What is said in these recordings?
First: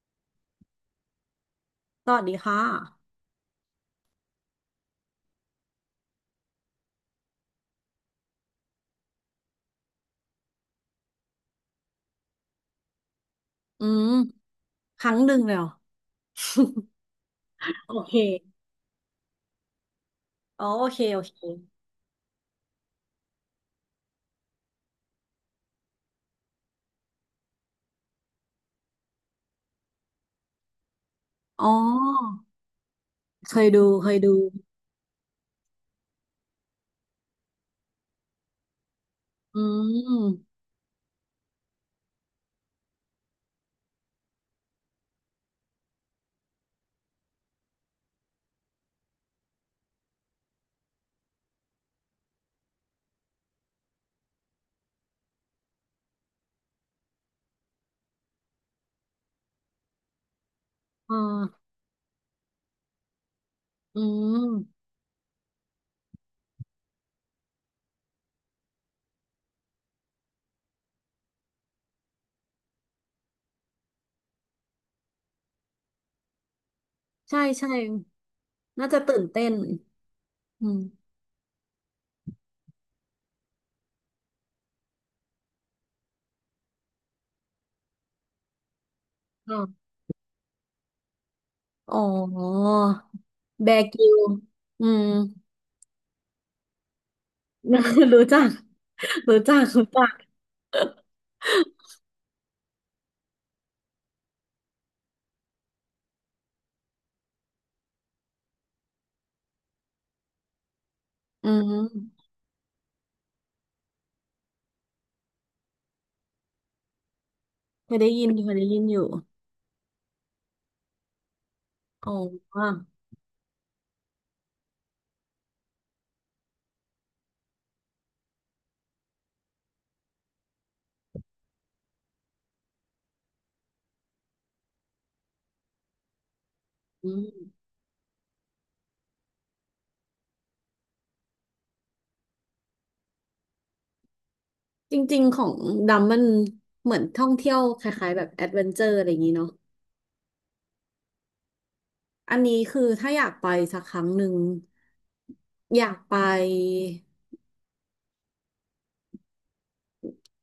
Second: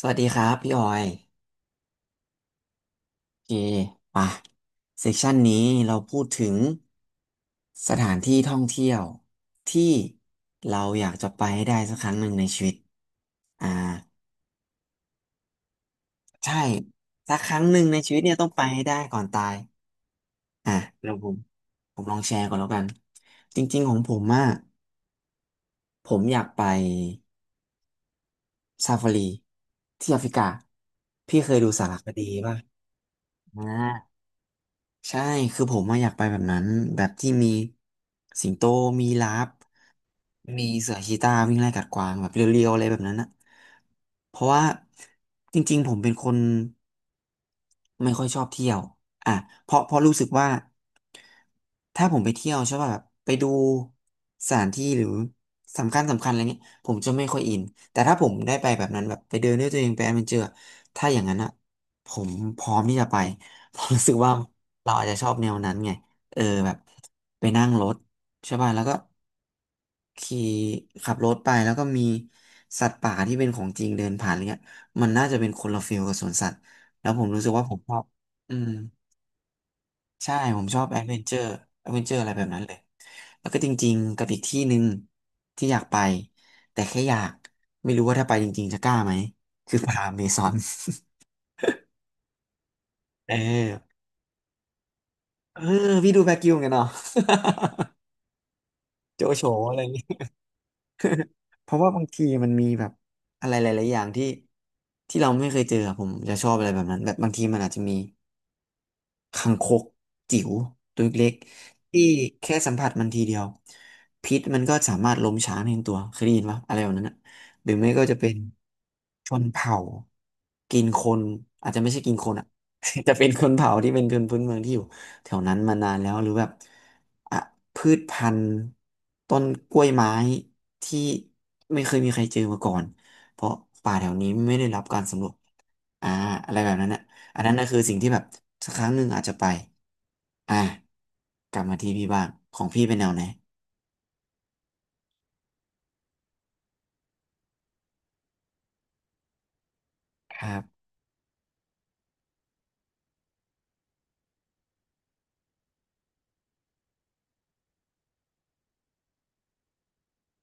สวัสดีครับพี่ออยสวัสดีค่ะ โอเคป่ะเซสชันนี้เราพูดถึงสถานที่ท่องเที่ยวที่เราอยากจะไปให้ได้สักครั้งหนึ่งในชีวิตอ่าอืมครั้งหนึ่งเลยเหรอ ใช่สักครั้งหนึ่ งโอในชีเควิตเนี่ยต้องไปให้ได้ก่อนตายอ๋ออ่ะโอเค เดี๋ยวโอผเค มผมลองแชร์ก่อนแล้วกันจริงๆของผมอะผมอยากไปซาฟารีที่แอฟริกาพี่เคยอ๋ดูสารคดีอ ป่ะเคอ่า ยดู เคยดู ใช่ คือผมมาอะอยากไปแบบนั้น แบบที่มีสิงโต มีลาฟ อืมมีเสือชีตาวิ่งไล่กัดกวางแบบเรียวๆอะไรแบบนั้นอะเพราะว่าจริงๆผมเป็นคนไม่ค่อยชอบเที่ยวอ่ะเพราะรู้สึกว่าถ้าผมไปเที่ยวใช่ป่ะแบบไปดูสถานที่หรือสำคัญสำคัญอะไรเงี้ยผมจะไม่ค่อยอินแต่ถ้าผมได้ไปแบบนั้นแบบไปเดินด้วยตัวเองไปแอดเวนเจอร์ถ้าอ่อย่างนั้นอะาผมพร้อมที่จะไป ผมอืรู้สึกว่ามเราอาจจะชอบแนวนั้นไงเออแบบไปนั่งรถใช่ป่ะแล้วก็ ขี่ขับรถไปแล้วก็มีสัตว์ป่าที่เป็นของจริงเดินผ่านอะไรเงี้ยมันน่าจะเป็นคนละฟิลกับสวนสัตว์แล้วผมใช่รู้สึกว่าใช่ผมชอบ อืมน่าจะตื่นเต้นใช่ ผอืมชอบแอดมเวนเจอร์แอดเวนเจอร์อะไรแบบนั้นเลย แล้วก็จริงๆกับอีกที่หนึ่งที่อยากไปแต่แค่อยากไม่รู้ว่าถ้าไปจริงๆจะกล้าไหมคืออ่าป่าอเมซอน อ๋อ เออแบร์กริลส์อืม เออพี่ดูแบคกิวเหมือนกันเนาะ รู้จัก โจรู้โฉจัก อะไรรู้อย่างงี้ จักเพราะว่าบางทีมันมีแบบอะไรหลายๆอย่างที่เราไม่เคยเจออะผมจะชอบอะไรแบบนั้นแบบบางทีมันอาจจะมี คังคกจิ๋วตัวเล็กอืๆที่มแค่สัมผัสมันทีเดียวพิษมันก็สามารถล้มช้างในตัวเคยได้ยินปะอะไรแบบนั้นนะหรือไม่เคยก็ได้จะยิเป็นนเคยได้ยินอยู่ชนเผ่ากินคนอาจจะไม่ใช่อ๋กินคนอ่ะ อ จะเป็นคนเผ่าที่เป็นคนพื้นเมืองที่อยู่แถวนั้นมานานแล้วหรือแบบอ่ะพืชพันธุ์ต้นกล้วยไม้ที่ไม่เคยมีใครเจอมาก่อนเพราะป่าแถวนี้ไม่ได้รับการสำรวจอ่าอะไรแบบนั้นนะ อือันมนั้นนะคือสิ่งที่แบบสักครั้งหนึ่งอาจจะไปอ่ะกลับมาที่พี่บ้างของพี่เป็นแนวไหนจริงๆ ของดำมันเหมือนท่องเที่ยวคล้ายๆแบบแอดเวนเจอร์อะไรอย่างนี้เนาะ ครับอันนี้คือถ้าอยากไปสักครั้งหนึ่งอยากไป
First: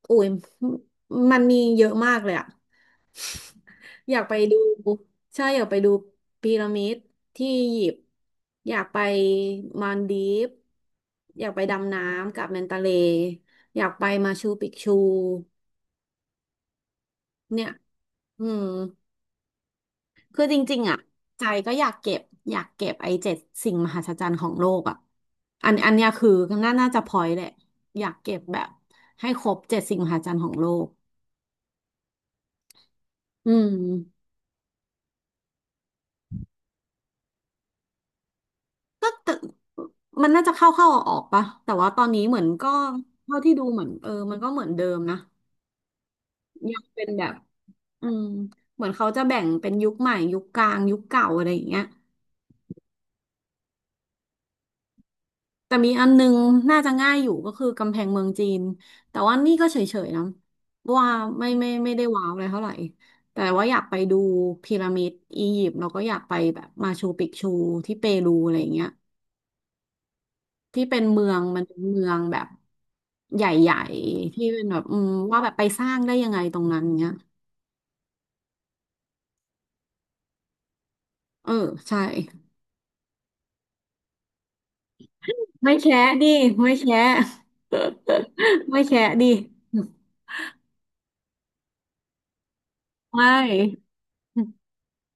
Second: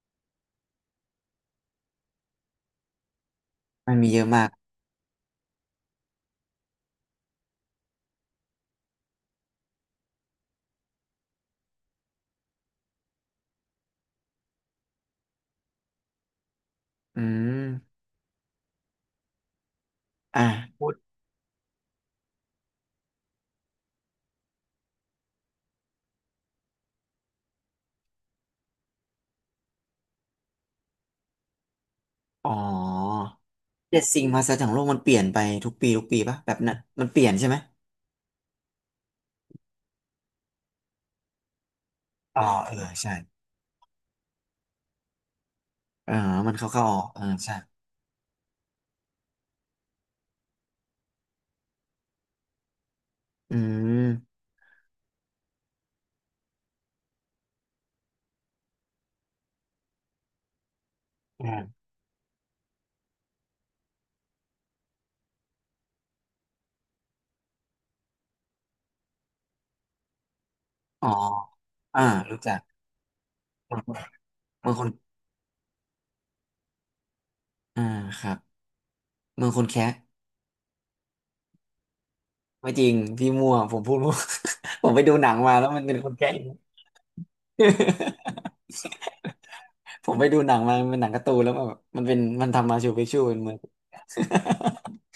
โอ้ยมันมีเยอะมากเลยอะมันมีอเยยากอะไปมากดูใช่อยากไปดูพีระมิดที่อียิปต์อยากไปมาลดีฟส์อยากไปดำน้ำกับแมนตาเลอยากไปมาชูปิกชูอืเนี่ยมอืม อ่ะคือจริงพูๆดอ่ะใจก็อยากเก็บอยากเก็บไอ้เจ็ดสิ่งมหัศจรรย์ของโลกอ่ะอันอันเนี้ยคือน่าน่าจะพอยแหละอยากเก็บแบบให้ครบเจ็ดสิ่งมหัศจรรย์ของโลกอ๋ออืมเจ็ดสิ่งมหัศจรรย์ของโลกมันเปลี่ยนไปทุกปีปะแบบนั้นมันเปลี่ยนใช่ไหมมันน่าจะเข้าเข้าออกออกๆปะแต่ว่าตอนนี้เหอ๋มืออนก็เออใช่เท่าที่ดูเหมือนเออมันก็เหมือนเดิมนะเออมันเข้ายัเข้างออเป็กนเออแบบใช่อืมเหมือนเขาจะแบ่งเป็นยุคใหม่ยุคกลางยุคเก่าอะไรอย่างเงี้ย อืมแต่มีอันนึงน่าจะง่ายอยู่ก็คือกำแพงเมืองจีนแต่ว่านี่ก็เฉยๆนะว่าอืไม่มไม่ไม่ได้ว้าวอะไรเท่าไหร่แต่ว่าอยากไปดูพีระมิดอียิปต์แล้วก็อยากไปแบบมาชูปิกชูที่เปรูอะไรอย่างเงี้ยที่เป็นอ๋อเมืองเป็นอ่าเมืองแบรู้บจักใหญ่ๆที่เป็นเมืองแบคบนว่าแบบไปสร้างได้ยังไงตรงนั้นเงี้ยอ่าครับเมืองคนแคะเออใช่ไม่จริงพี่มั่วผมพูดมั่ว ผมไปดูหนังมาแล้วไม่มันเป็นแชะคนดิแคะ ไม่แชะ ไม่แชะดิผมไปดูหนังมามันเป็นหนังการ์ตูนแล้วมันแบบมันเป็นมันทำมาชูพิกชูไม่เป็นเมือง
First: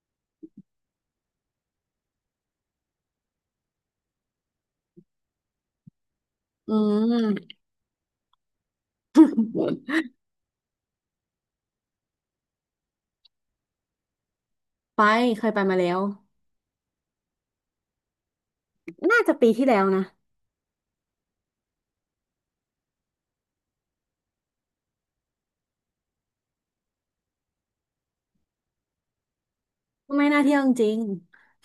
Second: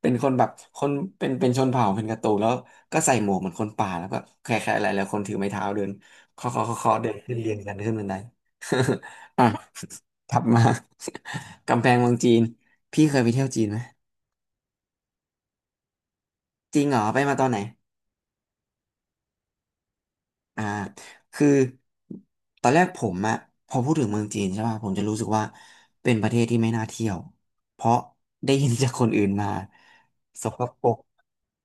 เป็นคนแบบคนเป็นชนเผ่าเป็นการ์ตูนแล้วก็ใส่หมวกเหมือนคนป่าแล้วก็แค่ๆอะไรแล้วคนถือไม้เท้าเดินเคาะเคาะอืเคาะเคาะเดินขึ้นเรียม งกันขึ้นบันได อ่ะ ถัดมา กำแพงเมืองจีนพี่เคยไปเที่ยวจีนไหมไปเคยไปมาแล้วจริงเหรอไปมาตอนไหน น่าจะปีที่แล้วนะอ่าคือตอนแรกผมอะพอพูดถึงเมืองจีนใช่ป่ะผมจะรู้สึกว่าเป็นประเทศที่ไม่น่าเที่ยวเพราะได้ยินจากคนอื่นมาไม่น่าสเที่ยกวปจรริกงๆ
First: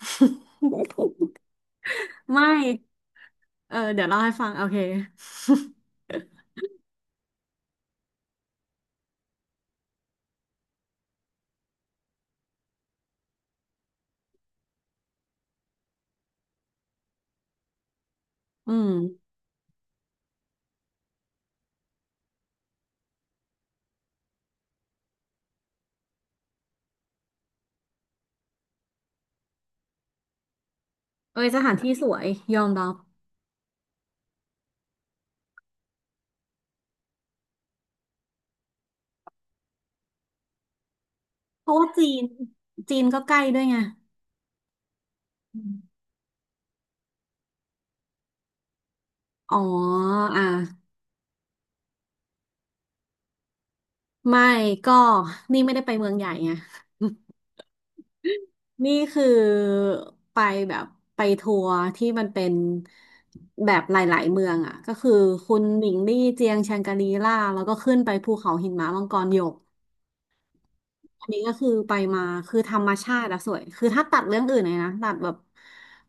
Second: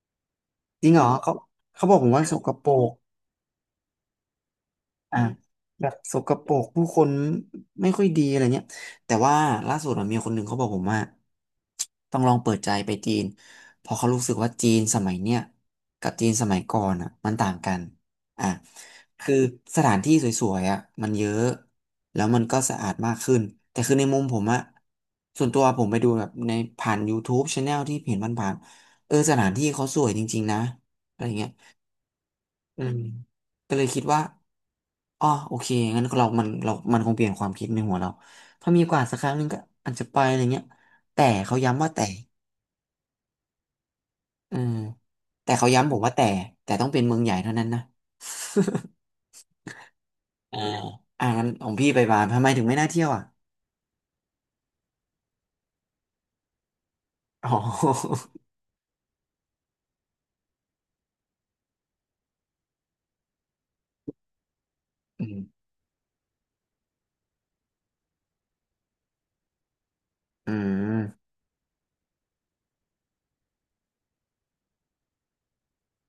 จริงเหรอเขาเขาบอกผมว่า สไม่กปรก เออเดี๋ยวเล่าให้ฟังโอเค อ่าแบบสกปรกผู้คนไม่ค่อยดีอะไรเงี้ยแต่ว่าล่าสุดอะมีคนหนึ่งเขาบอกผมว่าต้องลองเปิดใจไปจีนเพอเขารู้สึกว่าจีนสมัยเนี้ยกับจีนสมัยก่อนอ่ะมันต่างกันอ่ะ อืมคือสถานที่สวยๆอ่ะมันเยอะแล้วมันก็สะอาดมากขึ้นแต่คือในมุมผมอ่ะส่วนตัวผมไปดูแบบในผ่าน YouTube Channel ที่เห็นผ่านๆเออสถานที่เขาสวยจริงๆนะอะไรเอ้เงี้ยยสถานที่สวยยอมอืรับมก็เลยคิดว่า อ๋อโอเคงั้นเรามันคงเปลี่ยนความคิดในหัวเราถ้ามีโอกาสสักครั้งหนึ่งก็อาจจะไปอะไรเงี้ยแต่เขาเพราะย้ำว่าว่าแต่จีนก็ใกล้ด้วยไงเออแต่เขาอืย้ำมผมว่าแต่ต้องเป็นเมืองใหญ่เท่านั้นนะ อ๋ออ่ะอ่า อ่างั้นของพี่ไปบาหลีทำไมถึงไม่น่าเที่ยวอ่ะไม่ก็นี่ไม่ได้ไปเมืองใหญ่ไงอ๋อ นี่คือไปแบบไปทัวร์ที่มันเป็นแบบหลายๆเมืองอ่ะก็คืออืมคุณหมิงลี่เจียงแชงกรีล่าแล้วก็ขึ้นไปภูเขาหินหมามังกรหยก อือัมนนี้ก็คือไปมาคือธรรมชาติอะสวยคือถ้าตัดเรื่องอื่นเลยนะตัดแบบ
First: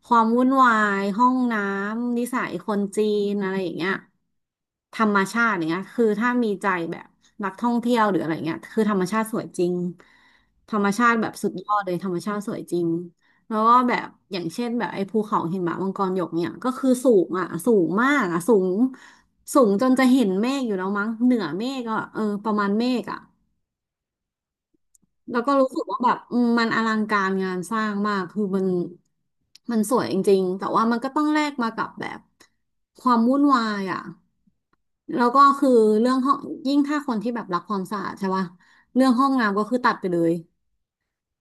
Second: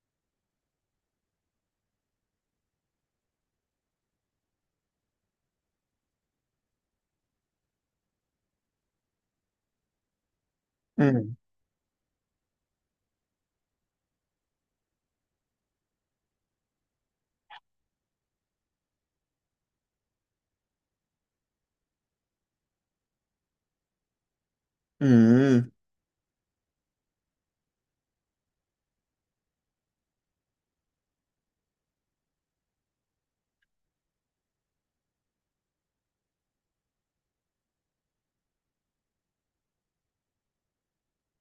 ความวุ่นวายห้องน้ำนิสัยคนจีนอะไรอย่างเงี้ยธรรมชาติอย่างเงี้ยคือถ้ามีใจแบบนักท่องเที่ยวหรืออะไรเงี้ยคือธรรมชาติสวยจริงธรรมอืชาติแบบมสุดยอดเลยธรรมชาติสวยจริงแล้วก็แบบอย่างเช่นแบบไอ้ภูเขาหิมะมังกรหยกเนี่ยก็คือสูงอ่ะสูงมากอ่ะสูงสูงจนจะเห็นเมฆอยู่แล้วมั้งเหนือเมฆอ่ะเออประมาณเมฆอ่ะ อืมแล้วก็รู้สึกว่าแบบมันอลังการงานสร้างมากคือมันสวยจริงๆแต่ว่ามันก็ต้องแลกมากับแบบความวุ่นวายอ่ะแล้วก็คือเรื่องห้องยิ่งถ้าคนที่แบบรักความสะอาดใช่ป่ะเรื่องห้องน้ำก็คือตัดไปเลย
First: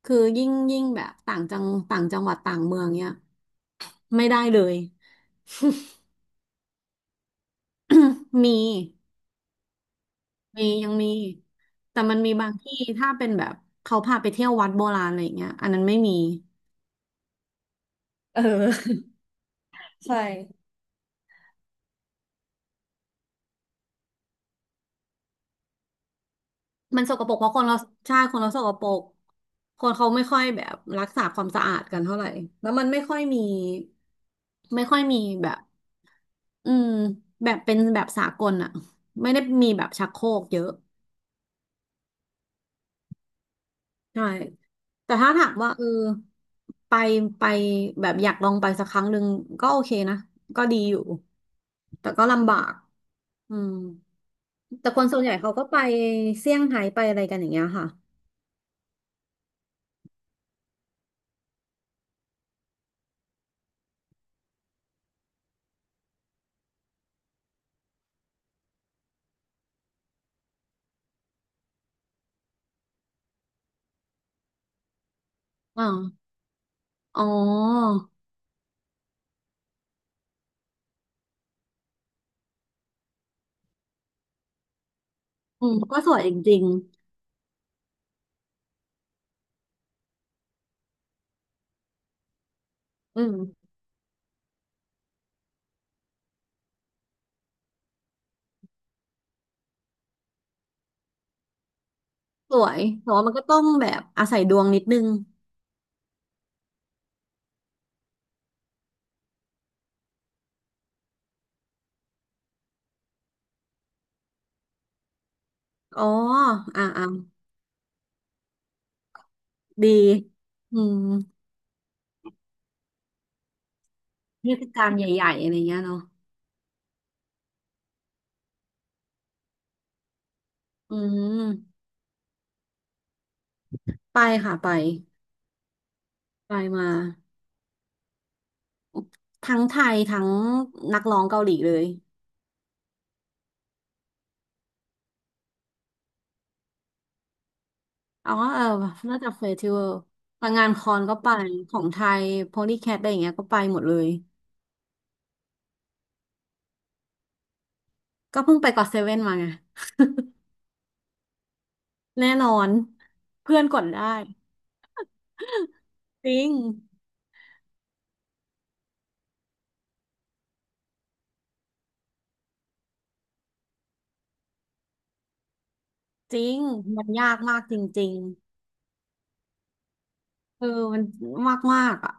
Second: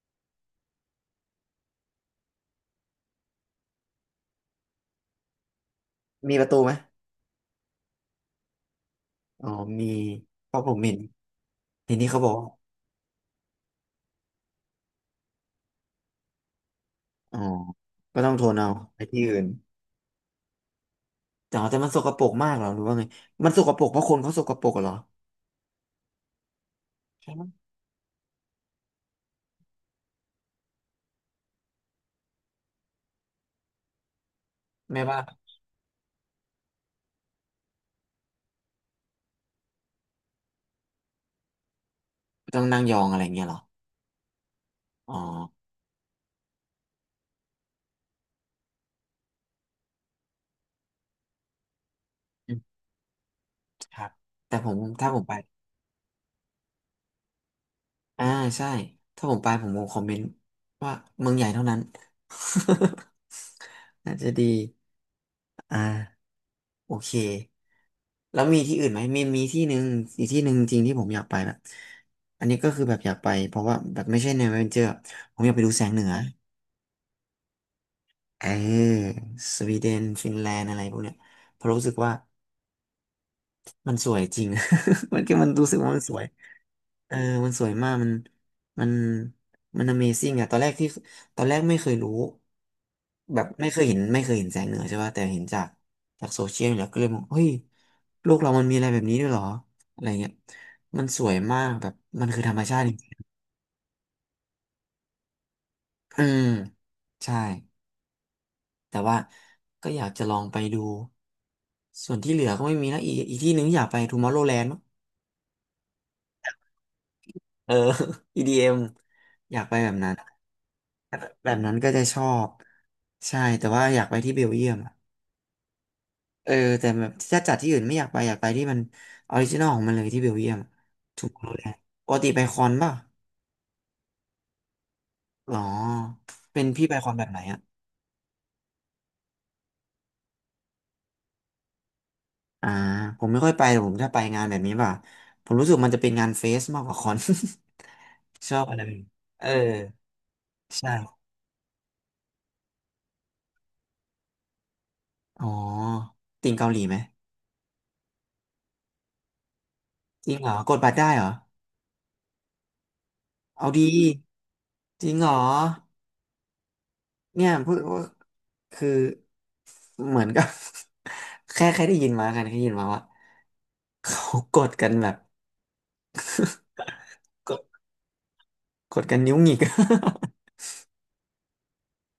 คือยิ่งแบบต่างจังหวัดต่างเมืองเนี้ยไม่ได้เลย มีประตูไหม มีอ๋อมีเพราะมีผมยัเห็งนมีเห็นแต่ที่มันเขาบมีอกว่าบางที่ถ้าเป็นแบบเขาพาไปเที่ยววัดโบราณอะไรอย่างเงี้ยอันนั้นไม่มีอ๋อก็ต้องเอทนเอาไปอ ที่อื่น ใช่ แต่มันสกปรกมากเหรอหรือว่าไง มันสกปรกเพราะคนเขาสกปรกเหรอ มันสกปรกเพราะคนเราใช่คนเราสกปรกคนเขาไม่ค่อยแบบรักษาความสะอาดกันเท่าไหร่แล้วมันไม่ค่อยมีไม่ค่อไม่ยว่ามีแบบอืมแบบเป็นแบบสากลอะไม่ได้มีแบบชักโครกเยอะต้องนั่งยองอะไรเงี้ยเหรอ ใช่อ๋แต่อถ้าถามว่าเออไปไปแบบอยากลองไปสักครั้งหนึ่งก็โอเคนะก็ดีอยู่แต่ก็ลำอืบากมอืมครับ แต่ผมแต่คนถ้าผส่วมนใหไป ญ่เขาก็ไปเซี่ยงไฮ้ไปอะไรกันอย่างเงี้ยค่ะอ่าใช่ ถ้าผมไปผมคงคอมเมนต์ว่าเมืองใหญ่เท่านั้น น่าจะดี อ่าโอเค แล้วมีที่อื่นไหม มีที่หนึ่งอีกที่หนึ่งจริงที่ผมอยากไปแบบอันนี้ก็คือแบบอยากไปเพราะว่าแบบไม่ใช่แนวแอดเวนเจอร์ผมอยากไปดูแสงเหนืออ่าอ๋อเออสวีเดนฟินแลนด์อะไรพวกเนี้ยเพราะรู้สึกว่ามันสวยจริง มันอืรู้สึมกว่าก็มันสสววยย จริง เออ มันสวยมาก มันมัน Amazing อะตอนแรกที่ตอนแรกไม่เคยรู้ อืแบบไม่มเคยเห็นแสงเหนือใช่ป่ะแต่เห็นจาก จากโซเชียลเนี่ยก็เลยมองเฮ้ยโลกเรามันมีอะไรแบบนี้ด้วยเหรอ อะไรเงี้ยมันสวยมากแบบ มันคือธรสรมวชายติจริแต่งว่ามันก็ต้องแบบอาศัยดวงนิดนึงๆอืม ใช่ แต่ว่า ก็อยากจะลองไปดู ส่วนที่เหลือก็ไม่มีนะ อีกที่หนึ่งอยากไปทูมอร์โรแลนด์มั้งอ๋ออ่าอ่าเออ EDM อมอยากไปแบดีบนั้นอืมแบบนั้นก็จะชอบใช่แต่ว่าอยากไปที่เบเทลศเยียม กาลใหญ่ๆอะไรเงี้ยเนาะเออแต่แบบถ้าจัดที่อื่นไม่อยากไปอยากไปที่มันออริจินอลของมันเลยที่เบลเยียมอืถูกมรู้ลยปกติไปคอนป่ะไปค่ะไปหรอไปเป็นพี่มาไปคอนแบบไหนอ่ะทั้งไทยทั้งนักร้องเกาหลีเลยอ่าผมไม่ค่อยไปแต่ผมถ้าไปงานแบบนี้ป่ะผมรู้สึกมันจะเป็นงานเฟสมากกว่าคอน อ๋อ ชอเอบออะไรแบบนี้น่าจะเอเฟอสติวัลแต่งานคอนก็ใช่ไปของไทยโพลีแคทอะไรอย่างเงี้ยก็ไปหมดเลยอ๋อติงเกาหลีไหมก็เพิ่งไปก็อตเซเว่นมาไงจริงเหรอกดบัตรได้เหรอแน่นอนเพื่อนเอากดีดได้จริงเหรอจริงเนี่ยพูดว่าคือเหมือนกับ แค่ได้ยินมากันแค่ได้ยินมาว่า เขากดกันแบบจริงมันยากกมากดจริง กดกันนิ้วหงิก เออมันมากมากอ่ะ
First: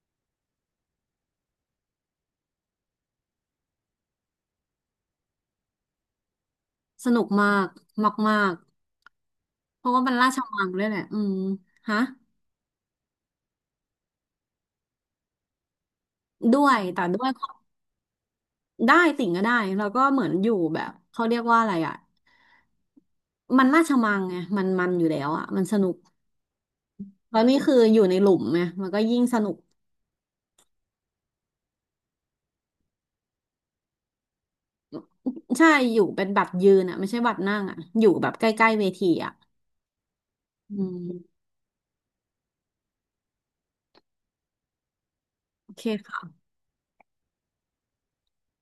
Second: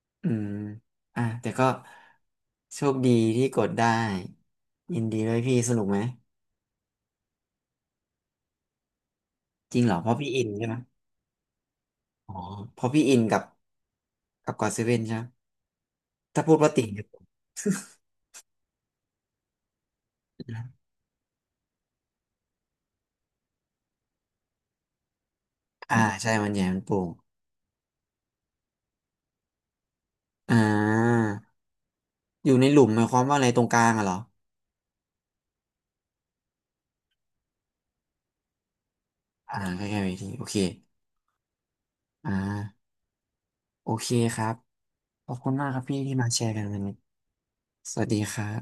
อืมอ่ะแต่ก็โชคดีที่กดได้ยินดีด้วยพี่สนุกไหมสนุกมากมากมากจริเพงเหรราะอว่าเพมันราะพี่ราชอินมัใช่งไหมด้วยแหละอืมฮะอ๋อเพราะพี่อินกับกับกอดเซเว่นใช่ไหมถ้าพูดด้ว่าวยติ่งแต่กัด้วบยได้ติ่งก็ได้แล้วก็เหมือนอยู่แบบเขาเรียกว่าอะไรอ่ะมันราชมังไงมันอยู่แล้วอ่ะมันสนุอ่ากใช่มันใหญ่มันโปร่งแล้วนี่คืออยู่ในหลุมไงมันก็ยิ่งสนุกอ่าอยู่ในหลุมหมายความว่าอะไรตรงกลางอะเหรอใช่อยู่เป็นบัตรยืนอ่ะไม่ใช่บัตรนั่งอ่ะอยู่แบบใกล้ๆเวทีอ่ะอ่าใกล้ๆเวทีโอเคอืมอ่าโอเคครับขอบคุณมาโอกครัเคบพี่ที่มาค่ะแชร์กันวันนี้สวัสดีครับ